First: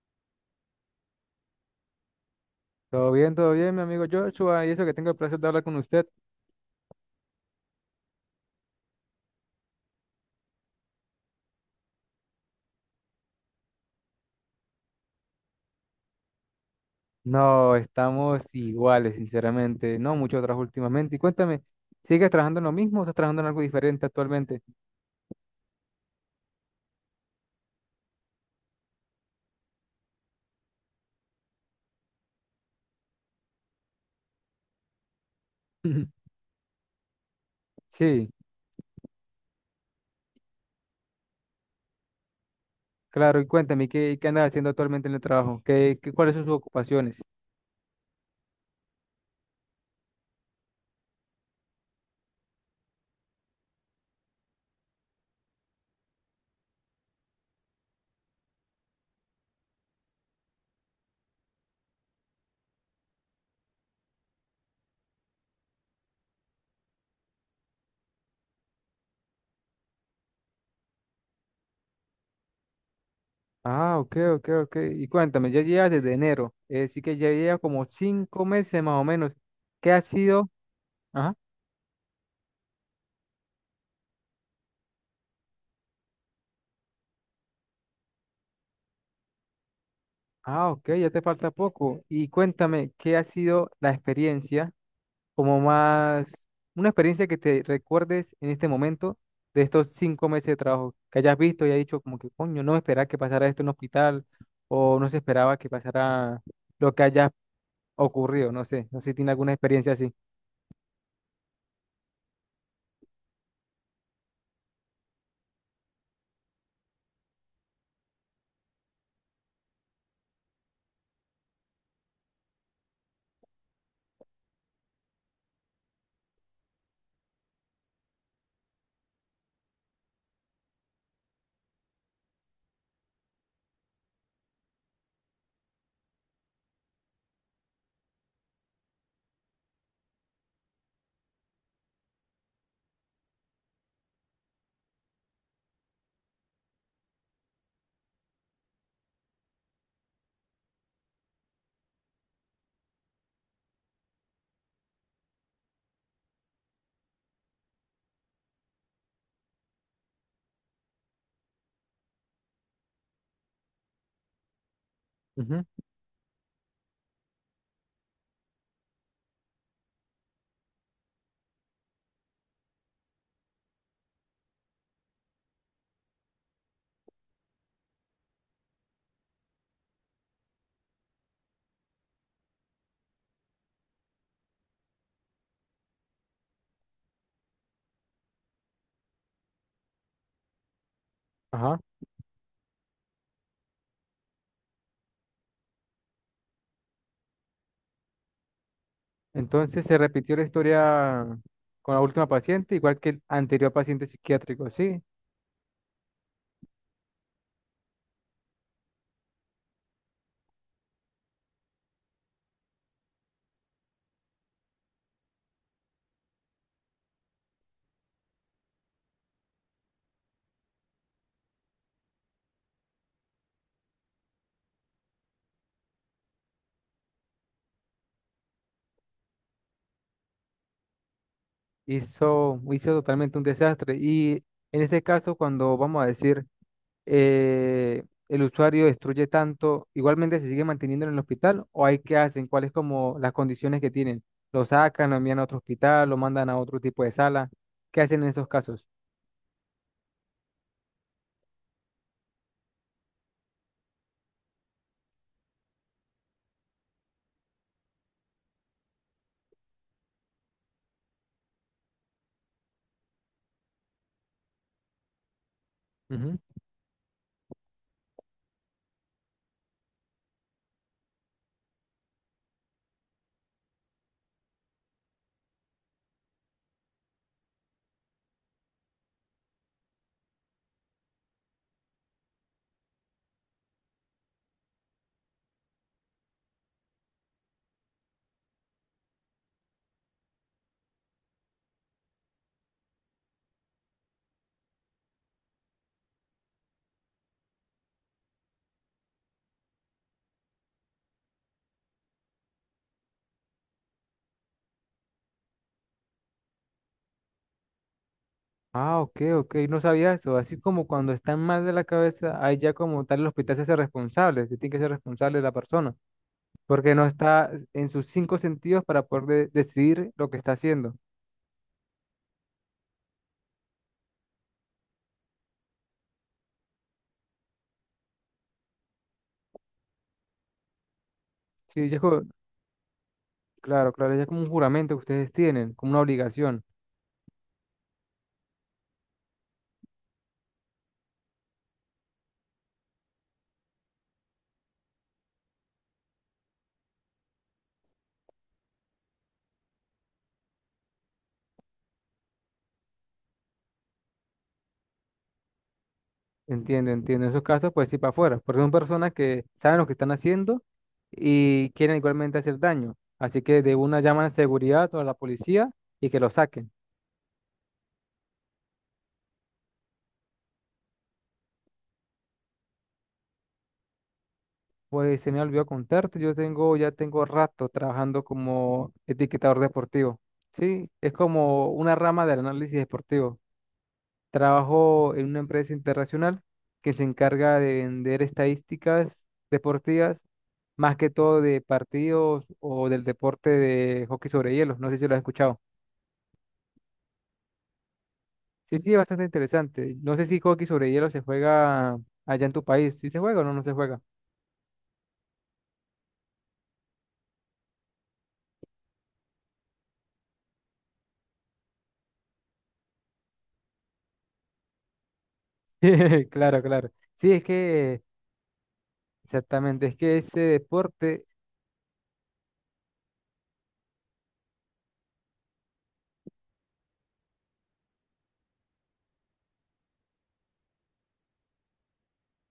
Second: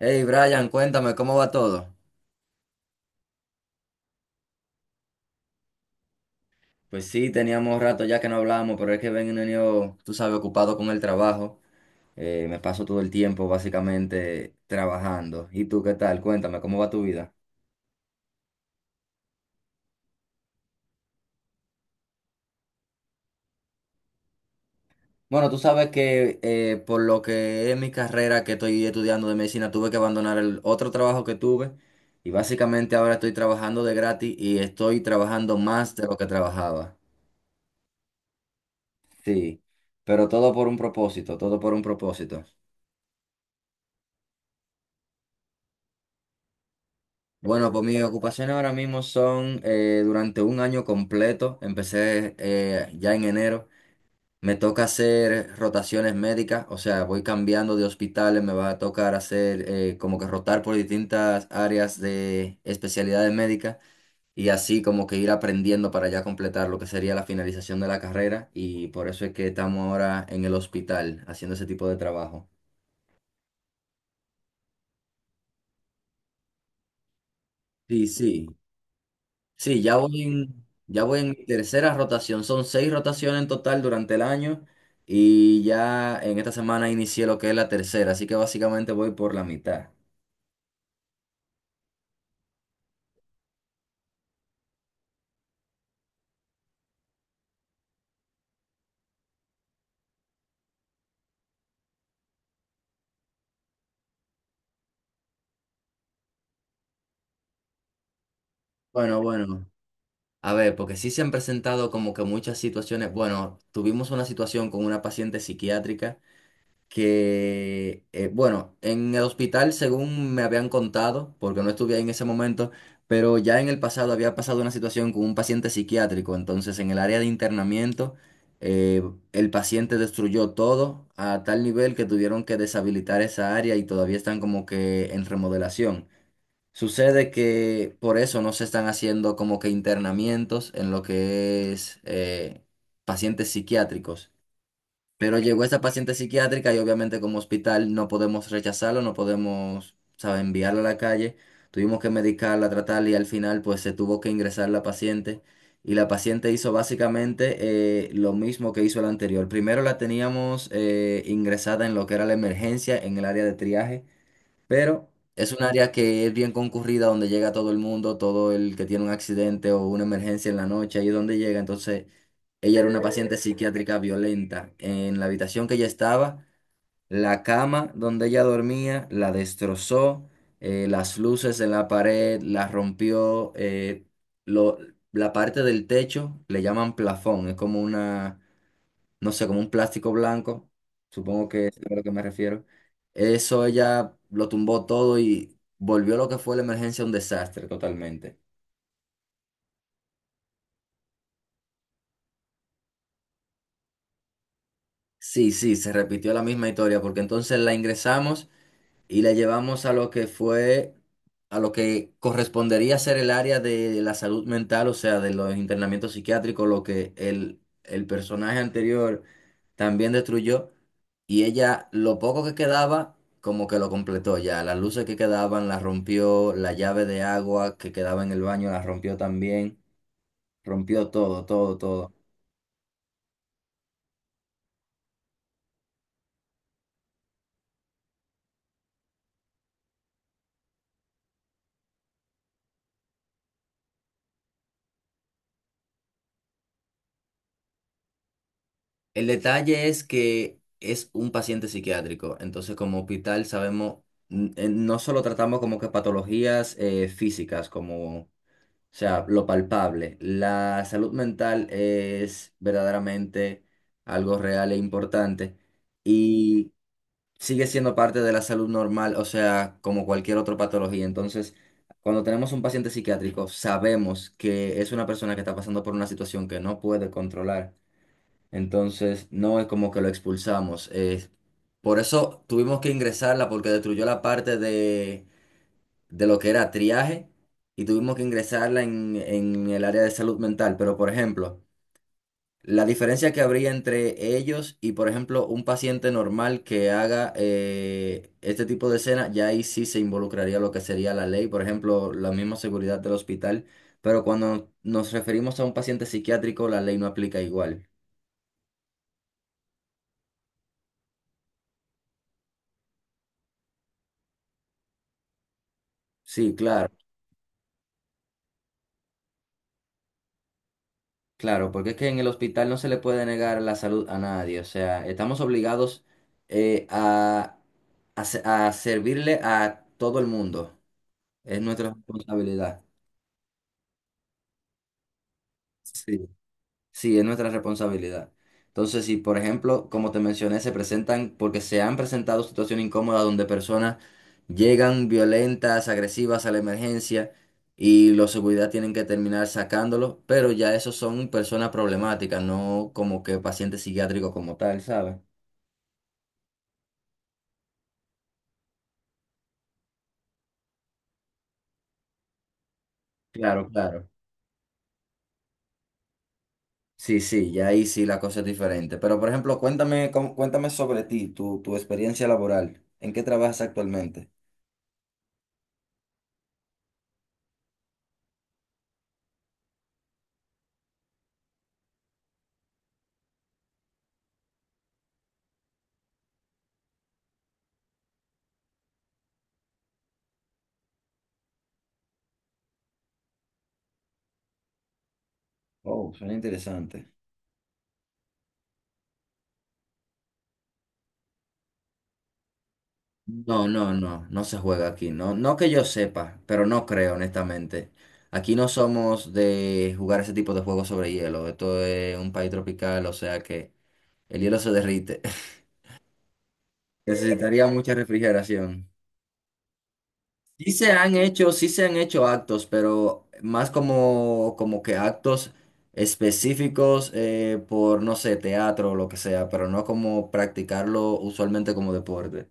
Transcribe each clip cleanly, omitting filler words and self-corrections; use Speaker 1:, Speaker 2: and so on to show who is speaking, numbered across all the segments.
Speaker 1: Hey Brian, cuéntame, ¿cómo va todo?
Speaker 2: Todo bien, mi amigo Joshua, y eso que tengo el placer de hablar con usted.
Speaker 1: Pues sí, teníamos rato ya que no hablábamos, pero es que venido, tú sabes, ocupado con el trabajo. Me paso todo el tiempo básicamente trabajando. ¿Y tú qué tal? Cuéntame, ¿cómo va tu vida?
Speaker 2: No, estamos iguales, sinceramente. No mucho trabajo últimamente. Y cuéntame, ¿sigues trabajando en lo mismo o estás trabajando en algo diferente actualmente?
Speaker 1: Bueno, tú sabes que por lo que es mi carrera que estoy estudiando de medicina, tuve que abandonar el otro trabajo que tuve y básicamente ahora estoy trabajando de gratis y estoy trabajando más de lo que trabajaba.
Speaker 2: Sí,
Speaker 1: Sí, pero todo por un propósito, todo por un propósito.
Speaker 2: claro, y cuéntame, ¿qué andas haciendo actualmente en el trabajo? ¿ Cuáles son sus ocupaciones?
Speaker 1: Bueno, pues mis ocupaciones ahora mismo son durante un año completo, empecé ya en enero, me toca hacer rotaciones médicas, o sea, voy cambiando de hospitales, me va a tocar hacer como que rotar por distintas áreas de especialidades médicas y así como que ir aprendiendo para ya completar lo que sería la finalización de la carrera y por eso es que estamos ahora en el hospital haciendo ese tipo de trabajo.
Speaker 2: Ah, ok, ok, ok. Y cuéntame, ya llevas desde enero, sí que ya llevas como
Speaker 1: Sí,
Speaker 2: cinco
Speaker 1: sí.
Speaker 2: meses más o menos.
Speaker 1: Sí,
Speaker 2: ¿Qué
Speaker 1: ya
Speaker 2: ha
Speaker 1: voy
Speaker 2: sido?
Speaker 1: en, ya voy en
Speaker 2: Ajá.
Speaker 1: mi tercera rotación. Son seis rotaciones en total durante el año y ya en esta semana inicié lo que es la tercera, así que básicamente voy por la mitad.
Speaker 2: Ah, ok, ya te falta poco. Y cuéntame, ¿qué ha sido la experiencia? Como más, una experiencia que te recuerdes en este momento de estos 5 meses de trabajo, que hayas visto y hayas dicho como que coño, no esperaba que pasara esto en un hospital o no se esperaba que pasara lo que haya ocurrido, no sé, no sé si
Speaker 1: Bueno,
Speaker 2: tiene alguna
Speaker 1: bueno,
Speaker 2: experiencia así.
Speaker 1: a ver, porque sí se han presentado como que muchas situaciones. Bueno, tuvimos una situación con una paciente psiquiátrica que, bueno, en el hospital, según me habían contado, porque no estuve ahí en ese momento, pero ya en el pasado había pasado una situación con un paciente psiquiátrico, entonces en el área de internamiento, eh, el paciente destruyó todo a tal nivel que tuvieron que deshabilitar esa área y todavía están como que en remodelación. Sucede que por eso no se están haciendo como que internamientos en lo que es pacientes psiquiátricos. Pero llegó esa paciente psiquiátrica y obviamente como hospital no podemos rechazarlo, no podemos, ¿sabes?, enviarla a la calle. Tuvimos que medicarla, tratarla y al final pues se tuvo que ingresar la paciente. Y la paciente hizo básicamente lo mismo que hizo la anterior. Primero la teníamos ingresada en lo que era la emergencia, en el área de triaje. Pero es un
Speaker 2: Ujú.
Speaker 1: área que es bien concurrida, donde llega todo el mundo, todo el que tiene un accidente o una emergencia en la noche, ahí es donde llega. Entonces, ella era una paciente psiquiátrica violenta. En la habitación que ella estaba, la cama donde ella dormía la destrozó, las luces en la pared la rompió, lo- la parte del techo le llaman plafón, es como una no sé, como un plástico blanco, supongo que es,
Speaker 2: Ajá.
Speaker 1: sí, a lo que me refiero. Eso ella lo tumbó todo y volvió lo que fue la emergencia un desastre totalmente.
Speaker 2: Entonces se repitió la historia con la última paciente, igual que el anterior paciente psiquiátrico, sí,
Speaker 1: Sí, sí, se repitió la misma historia porque entonces la ingresamos y la llevamos a lo que fue, a lo que correspondería ser el área de la salud mental, o sea, de los internamientos psiquiátricos, lo que el personaje anterior también destruyó. Y ella, lo poco que quedaba, como que lo completó ya. Las luces que quedaban las rompió, la llave de agua que quedaba en el baño la rompió también. Rompió todo, todo, todo.
Speaker 2: hizo, hizo totalmente un desastre. Y en ese caso, cuando vamos a decir, el usuario destruye tanto, igualmente se sigue manteniendo en el hospital o hay que hacen, cuáles como las condiciones que tienen. Lo sacan, lo envían a otro hospital, lo mandan a otro tipo de sala. ¿Qué hacen en esos casos?
Speaker 1: El detalle es que es un paciente psiquiátrico, entonces como hospital sabemos, no solo tratamos como que patologías físicas, como, o sea, lo palpable. La salud mental es verdaderamente algo real e importante
Speaker 2: Ujú.
Speaker 1: y sigue siendo parte de la salud normal, o sea, como cualquier otra patología. Entonces, cuando tenemos un paciente psiquiátrico, sabemos que es una persona que está pasando por una situación que no puede controlar. Entonces, no es como que lo expulsamos. Por eso tuvimos que ingresarla porque destruyó la parte de lo que era triaje y tuvimos que ingresarla en el área de salud mental. Pero, por ejemplo, la diferencia que habría entre ellos y, por ejemplo, un paciente normal que haga este tipo de escena, ya ahí sí se involucraría lo que sería la ley, por ejemplo, la misma seguridad del hospital. Pero cuando nos referimos a un paciente psiquiátrico, la ley no aplica igual.
Speaker 2: Ah, ok, ok, no sabía eso. Así como cuando están mal de la cabeza, ahí ya como tal el hospital se hace responsable, se tiene que ser responsable de la persona,
Speaker 1: Sí, claro.
Speaker 2: porque no está en sus cinco sentidos para poder decidir lo que está haciendo.
Speaker 1: Claro, porque es que en el hospital no se le puede negar la salud a nadie, o sea, estamos obligados eh, a, a a servirle a todo el mundo, es
Speaker 2: Sí,
Speaker 1: nuestra
Speaker 2: ya es como
Speaker 1: responsabilidad.
Speaker 2: claro, claro, ya es como un juramento que ustedes tienen, como una
Speaker 1: Sí.
Speaker 2: obligación.
Speaker 1: Sí, es nuestra responsabilidad. Entonces, si por ejemplo, como te mencioné, se presentan, porque se han presentado situaciones incómodas donde personas llegan violentas, agresivas a la emergencia y los seguridad tienen que terminar sacándolos, pero ya esos son personas problemáticas, no como que pacientes psiquiátricos como tal, ¿sabes?
Speaker 2: Entiendo, entiendo. En esos casos, pues sí, para afuera, porque son personas que saben lo que están haciendo y quieren igualmente hacer daño. Así que
Speaker 1: Claro,
Speaker 2: de una
Speaker 1: claro.
Speaker 2: llaman a seguridad o a la policía y que lo saquen.
Speaker 1: Sí, sí, ya ahí sí la cosa es diferente. Pero por ejemplo, cuéntame, cómo- cuéntame sobre ti, tu experiencia laboral. ¿En qué trabajas actualmente?
Speaker 2: Pues se me olvidó contarte, yo tengo, ya tengo rato trabajando como etiquetador deportivo. Sí, es como una rama del análisis deportivo. Trabajo en una empresa internacional que se encarga de vender estadísticas deportivas, más que todo de partidos o del deporte de hockey sobre hielo. No sé si lo has escuchado.
Speaker 1: Oh, suena interesante.
Speaker 2: Sí, sí, es bastante interesante. No sé si hockey sobre hielo se juega allá en tu país. ¿Sí se juega o no, no
Speaker 1: No,
Speaker 2: se
Speaker 1: no,
Speaker 2: juega?
Speaker 1: no, no se juega aquí, no, no que yo sepa, pero no creo, honestamente. Aquí no somos de jugar ese tipo de juegos sobre hielo. Esto es un país tropical, o sea que el hielo se derrite.
Speaker 2: Claro, claro. Sí, es
Speaker 1: Necesitaría mucha
Speaker 2: que
Speaker 1: refrigeración.
Speaker 2: exactamente, es que ese
Speaker 1: Sí se han
Speaker 2: deporte.
Speaker 1: hecho, sí se han hecho actos, pero más como que actos específicos por, no sé, teatro o lo que sea, pero no como practicarlo usualmente como deporte.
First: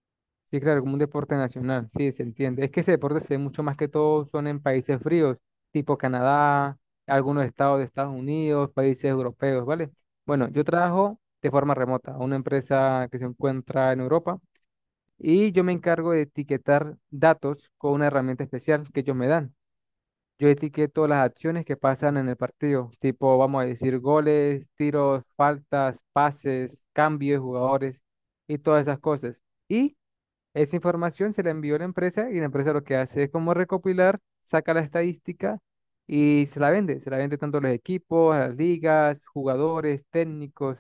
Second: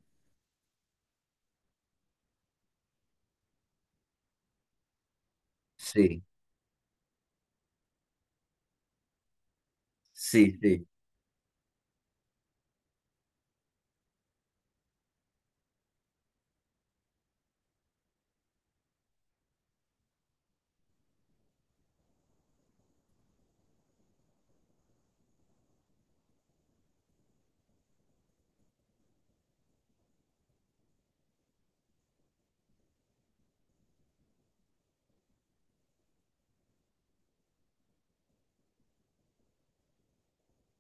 Speaker 2: Sí, claro, como un deporte nacional, sí, se entiende. Es que ese deporte se ve mucho más que todo son en países fríos, tipo
Speaker 1: Sí,
Speaker 2: Canadá, algunos estados de Estados Unidos, países europeos, ¿vale? Bueno,
Speaker 1: sí,
Speaker 2: yo
Speaker 1: sí.
Speaker 2: trabajo de forma remota a una empresa que se encuentra en Europa y yo me encargo de etiquetar datos con una herramienta especial que ellos me dan. Yo etiqueto las acciones que pasan en el partido, tipo, vamos a decir, goles, tiros, faltas, pases, cambios de jugadores y todas esas cosas. Y esa información se la envió a la empresa, y la empresa lo que hace es como recopilar, saca la estadística y se la vende. Se la vende tanto a los equipos, a las ligas, jugadores, técnicos,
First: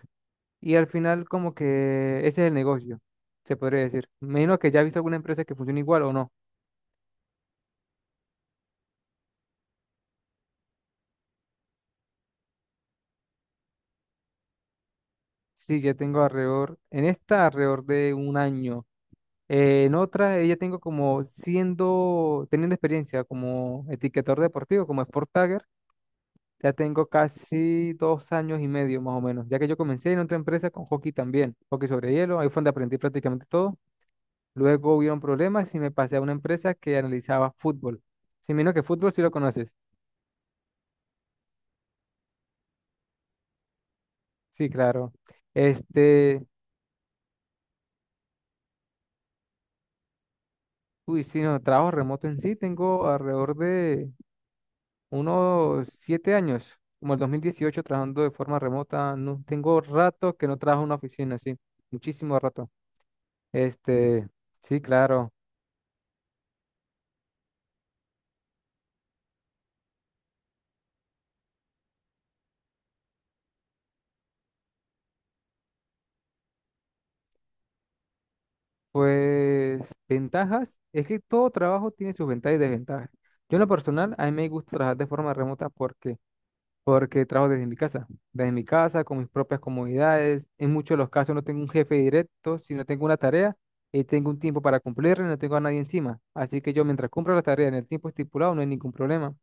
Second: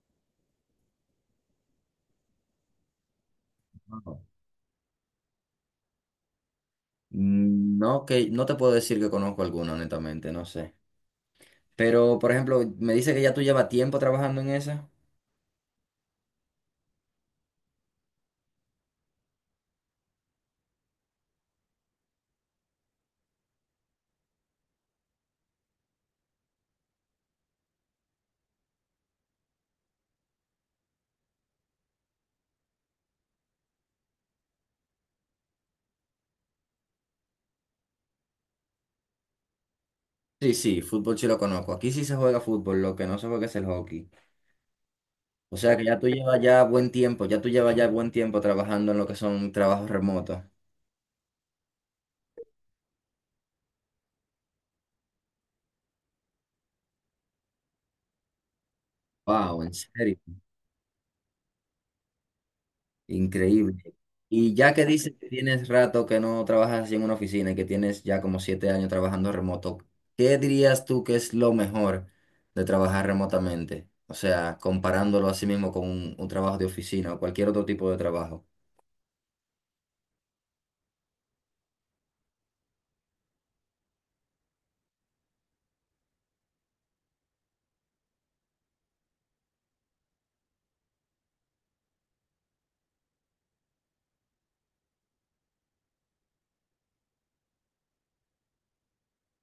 Speaker 2: y al final como que ese es el negocio, se podría decir. Me imagino que ya has visto alguna empresa que funciona igual o no.
Speaker 1: No, que no te puedo decir que conozco alguno, honestamente, no sé. Pero, por ejemplo, me dice que ya tú llevas tiempo trabajando en esa.
Speaker 2: Sí, ya tengo alrededor, en esta alrededor de 1 año. En otra, ya tengo como teniendo experiencia como etiquetador deportivo, como Sport Tagger. Ya tengo casi 2 años y medio más o menos, ya que yo comencé en otra empresa con hockey también, hockey sobre hielo, ahí fue donde aprendí prácticamente todo. Luego hubieron problemas y me pasé a una empresa que analizaba fútbol. Si menos que fútbol, si lo conoces.
Speaker 1: Sí, sí, fútbol sí lo conozco. Aquí sí se juega fútbol, lo que no se juega es el hockey.
Speaker 2: Sí, claro.
Speaker 1: O sea que ya tú llevas
Speaker 2: Este,
Speaker 1: ya buen tiempo, ya tú llevas ya buen tiempo trabajando en lo que son trabajos remotos.
Speaker 2: uy, sí, no, trabajo remoto en sí, tengo alrededor de unos 7 años, como el 2018 trabajando de forma remota. No,
Speaker 1: Wow, en
Speaker 2: tengo
Speaker 1: serio.
Speaker 2: rato que no trabajo en una oficina, sí, muchísimo rato.
Speaker 1: Increíble.
Speaker 2: Este,
Speaker 1: Y ya
Speaker 2: sí,
Speaker 1: que dices que
Speaker 2: claro.
Speaker 1: tienes rato que no trabajas así en una oficina y que tienes ya como 7 años trabajando remoto, ¿qué dirías tú que es lo mejor de trabajar remotamente? O sea, comparándolo así mismo con un trabajo de oficina o cualquier otro tipo de trabajo.
Speaker 2: Pues ventajas, es que todo trabajo tiene sus ventajas y desventajas. Yo en lo personal, a mí me gusta trabajar de forma remota porque trabajo desde mi casa, con mis propias comodidades. En muchos de los casos no tengo un jefe directo, sino tengo una tarea y tengo un tiempo para cumplirla y no tengo a nadie encima. Así que yo mientras cumplo la tarea en el tiempo estipulado no hay ningún problema.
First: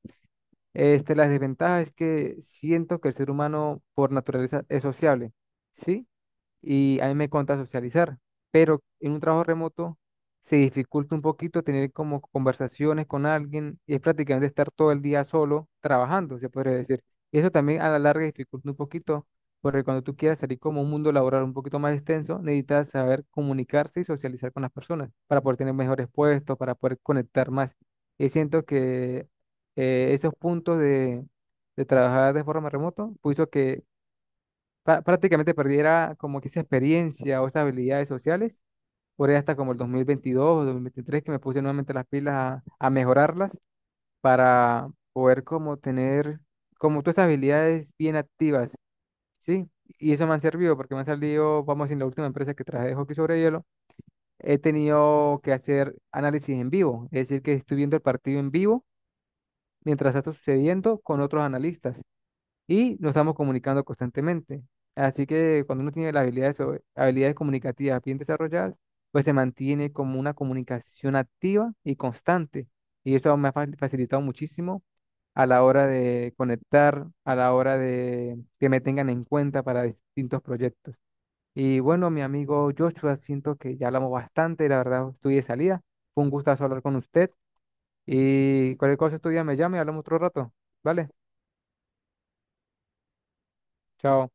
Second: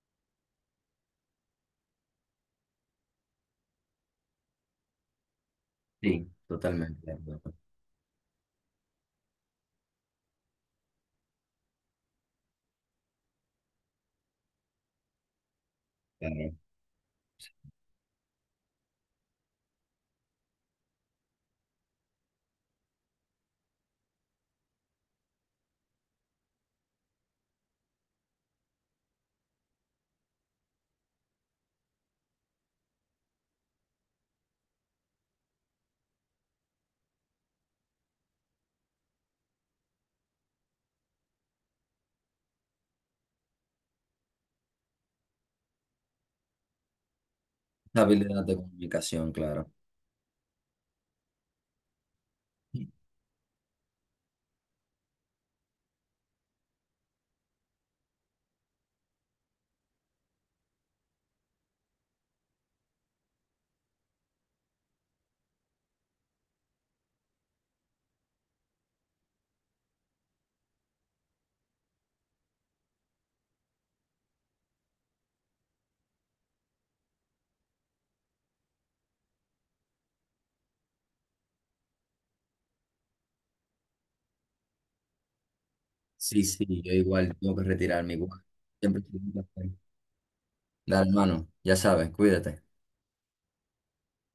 Speaker 2: Este, la desventaja es que siento que el ser humano por naturaleza es sociable, ¿sí?
Speaker 1: Sí,
Speaker 2: Y
Speaker 1: totalmente
Speaker 2: a mí
Speaker 1: de
Speaker 2: me
Speaker 1: acuerdo.
Speaker 2: encanta socializar, pero en un trabajo remoto se dificulta un poquito tener como conversaciones con alguien, y es prácticamente estar todo el día solo trabajando, se
Speaker 1: Claro.
Speaker 2: podría decir. Y eso también a la larga dificulta un poquito, porque cuando tú quieras salir como un mundo laboral un poquito más extenso, necesitas saber comunicarse y socializar con las personas para poder tener mejores puestos, para poder conectar más. Y siento que esos puntos de trabajar de forma remoto, puso que prácticamente perdiera como que esa experiencia o esas habilidades sociales, por ahí hasta como el 2022 o 2023, que me puse nuevamente las pilas a mejorarlas para poder como tener como todas esas habilidades bien
Speaker 1: Habilidad de
Speaker 2: activas,
Speaker 1: comunicación, claro.
Speaker 2: ¿sí? Y eso me han servido porque me han salido, vamos a decir, en la última empresa que traje de hockey sobre hielo, he tenido que hacer análisis en vivo, es decir, que estoy viendo el partido en vivo mientras está sucediendo con otros analistas y nos estamos comunicando constantemente. Así que cuando uno tiene las habilidades, habilidades comunicativas bien desarrolladas, pues se mantiene como una comunicación activa y constante. Y eso me ha facilitado muchísimo a la hora de conectar, a la hora de que me tengan en cuenta para distintos proyectos. Y bueno, mi amigo Joshua, siento que ya hablamos bastante, la verdad estoy de salida. Fue un
Speaker 1: Sí,
Speaker 2: gustazo
Speaker 1: sí,
Speaker 2: hablar
Speaker 1: yo
Speaker 2: con usted
Speaker 1: igual tengo que retirarme igual.
Speaker 2: y cualquier
Speaker 1: Siempre es
Speaker 2: cosa
Speaker 1: un
Speaker 2: estudia me
Speaker 1: placer.
Speaker 2: llame y hablamos otro rato.
Speaker 1: Dale,
Speaker 2: ¿Vale?
Speaker 1: hermano, ya sabes, cuídate.
Speaker 2: Chao.